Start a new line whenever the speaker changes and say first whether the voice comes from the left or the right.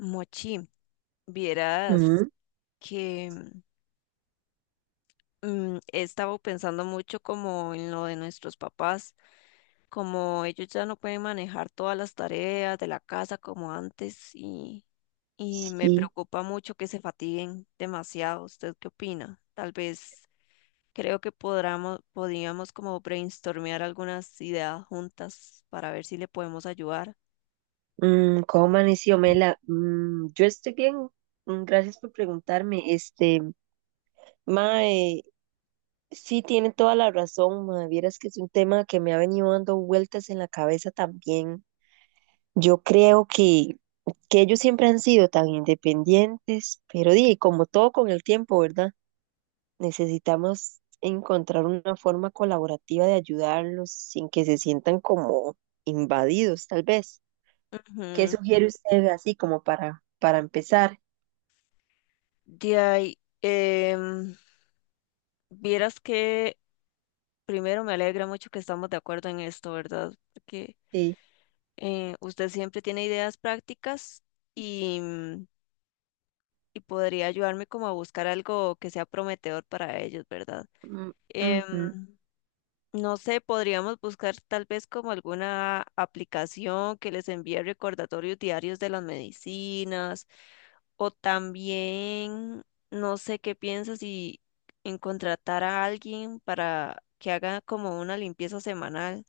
left: Mochi, vieras
right: Mm,
left: que he estado pensando mucho como en lo de nuestros papás, como ellos ya no pueden manejar todas las tareas de la casa como antes y me
right: sí.
left: preocupa mucho que se fatiguen demasiado. ¿Usted qué opina? Tal vez creo que podríamos como brainstormear algunas ideas juntas para ver si le podemos ayudar.
right: ¿Cómo amaneció Mela? Yo estoy bien. Gracias por preguntarme. Mae, sí tiene toda la razón, mae. Vieras que es un tema que me ha venido dando vueltas en la cabeza también. Yo creo que ellos siempre han sido tan independientes, pero di, como todo con el tiempo, ¿verdad? Necesitamos encontrar una forma colaborativa de ayudarlos sin que se sientan como invadidos, tal vez. ¿Qué
left: Ujú.
right: sugiere usted así como para, empezar?
left: De ahí, vieras que primero, me alegra mucho que estamos de acuerdo en esto, ¿verdad? Porque
right: Sí.
left: usted siempre tiene ideas prácticas y, y podría ayudarme como a buscar algo que sea prometedor para ellos, ¿verdad?
right: Mm,
left: Em,
right: ujú,
left: no sé, podríamos buscar tal vez como alguna aplicación que les envíe recordatorios diarios de las medicinas o también, no sé qué piensas si en contratar a alguien para que haga como una limpieza semanal,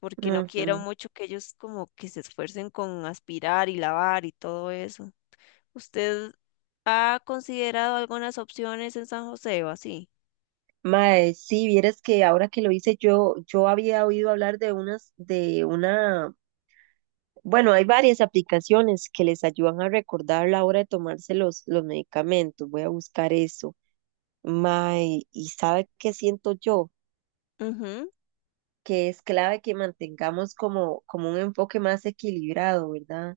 left: porque no quiero
right: ujú.
left: mucho que ellos como que se esfuercen con aspirar y lavar y todo eso. ¿Usted ha considerado algunas opciones en San José o así?
right: Mae, sí, vieras que ahora que lo hice yo había oído hablar de unas, de una, bueno, hay varias aplicaciones que les ayudan a recordar la hora de tomarse los medicamentos. Voy a buscar eso. Mae, ¿y sabe qué siento yo?
left: Ujú.
right: Que es clave que mantengamos como un enfoque más equilibrado, ¿verdad?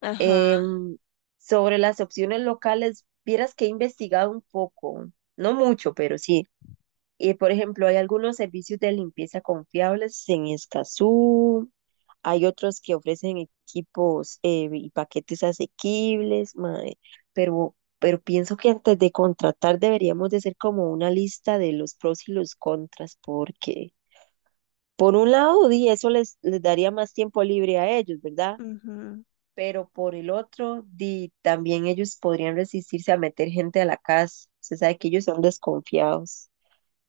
left: Ajá.
right: Em, Sobre las opciones locales, vieras que he investigado un poco, no mucho, pero sí. Y por ejemplo, hay algunos servicios de limpieza confiables en Escazú, hay otros que ofrecen equipos y paquetes asequibles, mae, pero pienso que antes de contratar deberíamos de hacer como una lista de los pros y los contras, porque por un lado, di, eso les daría más tiempo libre a ellos, ¿verdad?
left: Ujú.
right: Pero por el otro, di, también ellos podrían resistirse a meter gente a la casa. Se sabe que ellos son desconfiados.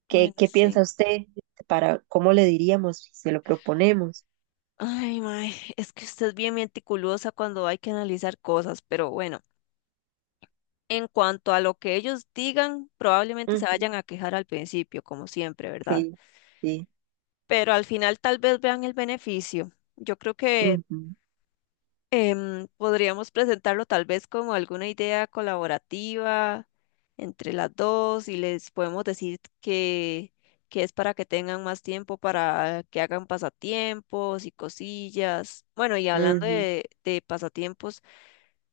right: ¿Qué,
left: Bueno,
right: piensa
left: sí.
right: usted para cómo le diríamos si se lo proponemos?
left: Ay, mae, es que usted es bien meticulosa cuando hay que analizar cosas, pero bueno, en cuanto a lo que ellos digan, probablemente se
right: Ujú,
left: vayan a quejar al principio, como siempre, ¿verdad?
right: sí, sí,
left: Pero al final tal vez vean el beneficio. Yo creo que
right: ujú,
left: Podríamos presentarlo tal vez como alguna idea colaborativa entre las dos y les podemos decir que es para que tengan más tiempo para que hagan pasatiempos y cosillas. Bueno, y hablando
right: ujú,
left: de pasatiempos,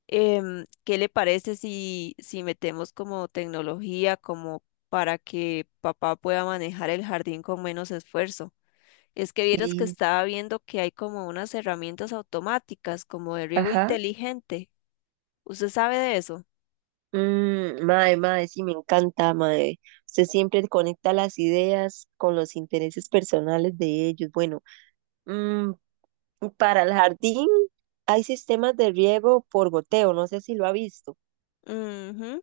left: ¿qué le parece si, si metemos como tecnología como para que papá pueda manejar el jardín con menos esfuerzo? Es que vieras que
right: sí,
left: estaba viendo que hay como unas herramientas automáticas, como de riego
right: ajá.
left: inteligente. ¿Usted sabe de eso?
right: Mae, mae, sí, me encanta, mae. Usted siempre conecta las ideas con los intereses personales de ellos. Bueno, mm, para el jardín hay sistemas de riego por goteo, no sé si lo ha visto.
left: Mhm.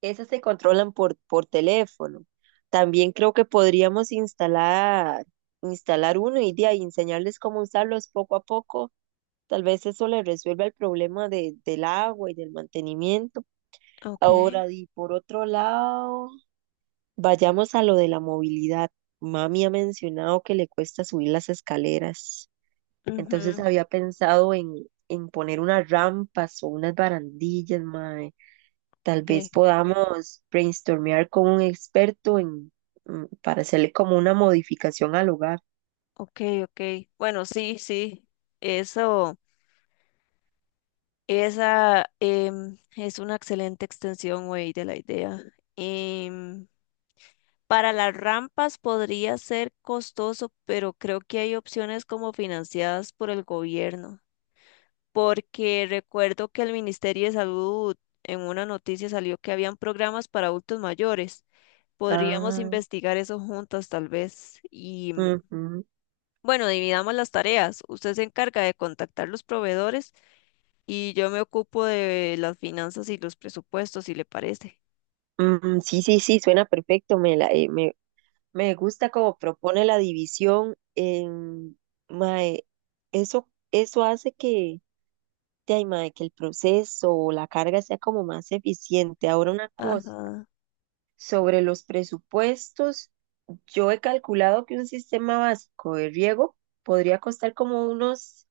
right: Esas se controlan por teléfono. También creo que podríamos instalar uno y de ahí enseñarles cómo usarlos poco a poco. Tal vez eso les resuelva el problema del agua y del mantenimiento.
left: Ok.
right: Ahora, y por otro lado, vayamos a lo de la movilidad. Mami ha mencionado que le cuesta subir las escaleras. Entonces
left: Ujú.
right: había pensado en poner unas rampas o unas barandillas, mae. Tal vez
left: Ok,
right: podamos brainstormear con un experto en, para hacerle como una modificación al hogar.
left: ok, ok. Bueno, sí, sí. Eso, esa es una excelente extensión, güey, de la idea. Em, para las rampas podría ser costoso, pero creo que hay opciones como financiadas por el gobierno, porque recuerdo que el Ministerio de Salud en una noticia salió que habían programas para adultos mayores. Podríamos
right: Ah,
left: investigar eso juntas tal vez. Y
right: ujú,
left: bueno, dividamos las tareas. Usted se encarga de contactar los proveedores y yo me ocupo de las finanzas y los presupuestos, si le parece.
right: mm, sí, sí, sí, suena perfecto. Me gusta cómo propone la división. Mae, eso hace que, de ahí, mae, que el proceso o la carga sea como más eficiente. Ahora una cosa.
left: Ajá,
right: Sobre los presupuestos, yo he calculado que un sistema básico de riego podría costar como unos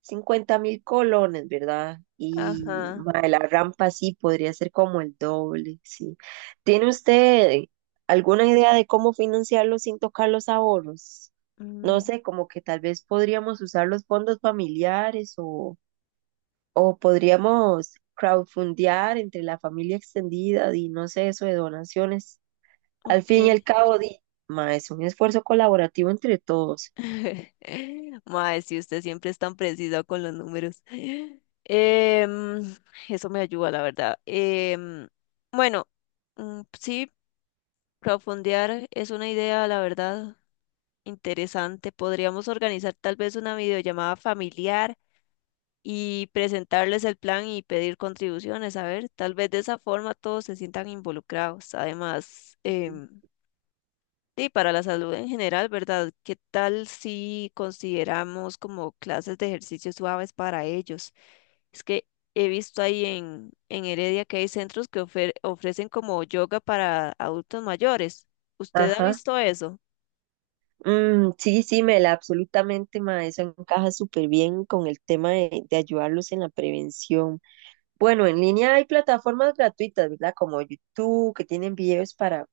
right: 50.000 colones, ¿verdad? Y
left: ajá.
right: mae, la rampa sí podría ser como el doble, sí. ¿Tiene usted alguna idea de cómo financiarlo sin tocar los ahorros? No
left: mm,
right: sé, como que tal vez podríamos usar los fondos familiares o podríamos crowdfundear entre la familia extendida y no sé, eso de donaciones. Al fin y
left: ok.
right: al cabo, di, ma, es un esfuerzo colaborativo entre todos.
left: Mae, si usted siempre es tan preciso con los números. Em, eso me ayuda, la verdad. Bueno, sí, profundear es una idea, la verdad, interesante. Podríamos organizar tal vez una videollamada familiar y presentarles el plan y pedir contribuciones. A ver, tal vez de esa forma todos se sientan involucrados. Además, sí, para la salud en general, ¿verdad? ¿Qué tal si consideramos como clases de ejercicios suaves para ellos? Es que he visto ahí en Heredia que hay centros que ofrecen como yoga para adultos mayores. ¿Usted ha
right: Ajá.
left: visto eso?
right: Mm, sí, sí, Mela, absolutamente, ma, eso encaja súper bien con el tema de ayudarlos en la prevención. Bueno, en línea hay plataformas gratuitas, ¿verdad? Como YouTube, que tienen videos para,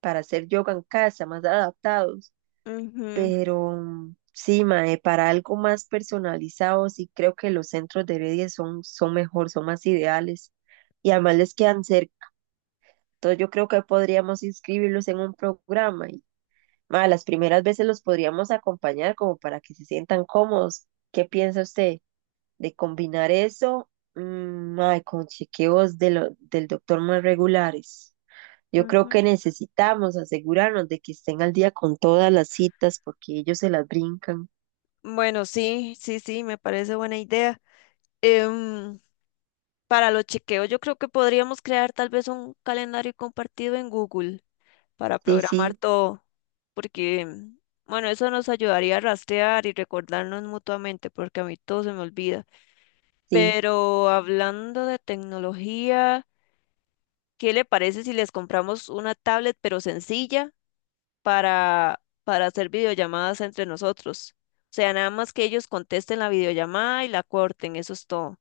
right: hacer yoga en casa, más adaptados.
left: Ujú,
right: Pero sí, ma, para algo más personalizado, sí creo que los centros de Heredia son mejor, son más ideales. Y además les quedan cerca. Entonces yo creo que podríamos inscribirlos en un programa y ma, las primeras veces los podríamos acompañar como para que se sientan cómodos. ¿Qué piensa usted de combinar eso mm, ma, con chequeos del doctor más regulares? Yo creo que
left: ujú.
right: necesitamos asegurarnos de que estén al día con todas las citas porque ellos se las brincan.
left: Bueno, sí, sí, sí, me parece buena idea. Em, para los chequeos, yo creo que podríamos crear tal vez un calendario compartido en Google para
right: Sí,
left: programar
right: sí,
left: todo, porque, bueno, eso nos ayudaría a rastrear y recordarnos mutuamente, porque a mí todo se me olvida.
right: sí.
left: Pero hablando de tecnología, ¿qué le parece si les compramos una tablet pero sencilla para hacer videollamadas entre nosotros? O sea, nada más que ellos contesten la videollamada y la corten, eso es todo.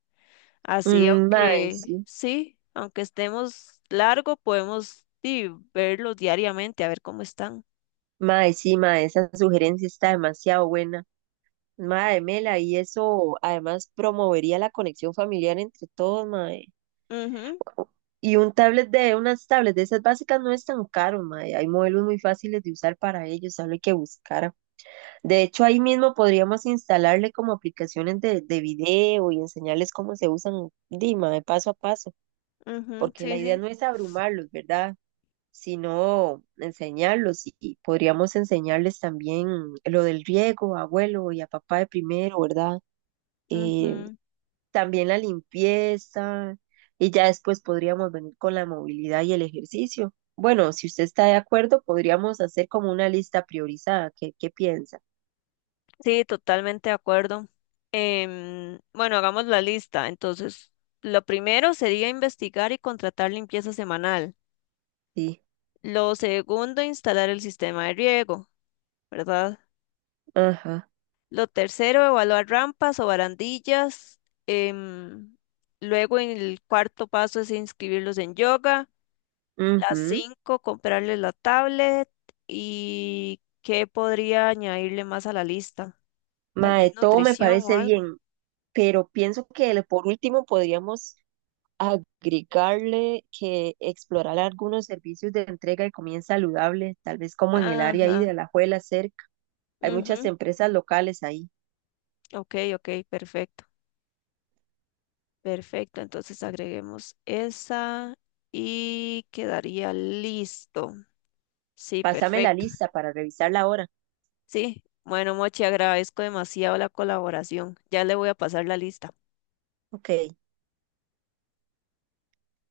left: Así,
right: Mm, mae,
left: aunque
right: sí.
left: sí, aunque estemos largo, podemos sí, verlos diariamente, a ver cómo están.
right: Mae, sí, mae, esa sugerencia está demasiado buena. Mae, Mela, y eso además promovería la conexión familiar entre todos, mae.
left: Ujú.
right: Y unas tablets de esas básicas no es tan caro, mae. Hay modelos muy fáciles de usar para ellos, solo hay que buscar. De hecho, ahí mismo podríamos instalarle como aplicaciones de video y enseñarles cómo se usan, Dima, de paso a paso,
left: Ujú,
right: porque la
left: sí,
right: idea
left: sí.
right: no es abrumarlos, ¿verdad? Sino enseñarlos y podríamos enseñarles también lo del riego, abuelo y a papá de primero, ¿verdad? Eh,
left: Ujú.
right: También la limpieza y ya después podríamos venir con la movilidad y el ejercicio. Bueno, si usted está de acuerdo, podríamos hacer como una lista priorizada. ¿Qué, piensa?
left: Sí, totalmente de acuerdo. Bueno, hagamos la lista. Entonces, lo primero sería investigar y contratar limpieza semanal.
right: Sí,
left: Lo segundo, instalar el sistema de riego, ¿verdad?
right: ajá.
left: Lo tercero, evaluar rampas o barandillas, em, luego, en el cuarto paso es inscribirlos en yoga. Las
right: Ujú.
left: cinco, comprarles la tablet. ¿Y qué podría añadirle más a la lista? Tal vez
right: Mae, todo me
left: nutrición o
right: parece
left: algo.
right: bien, pero pienso que por último podríamos agregarle que explorar algunos servicios de entrega y comida saludable, tal vez como en el área ahí de
left: Ajá.
right: Alajuela cerca. Hay muchas
left: Ujú.
right: empresas locales ahí.
left: Ok, ok, perfecto. Perfecto. Entonces agreguemos esa y quedaría listo. Sí,
right: Pásame la
left: perfecto.
right: lista para revisarla ahora.
left: Sí. Bueno, Mochi, agradezco demasiado la colaboración. Ya le voy a pasar la lista.
right: Ok.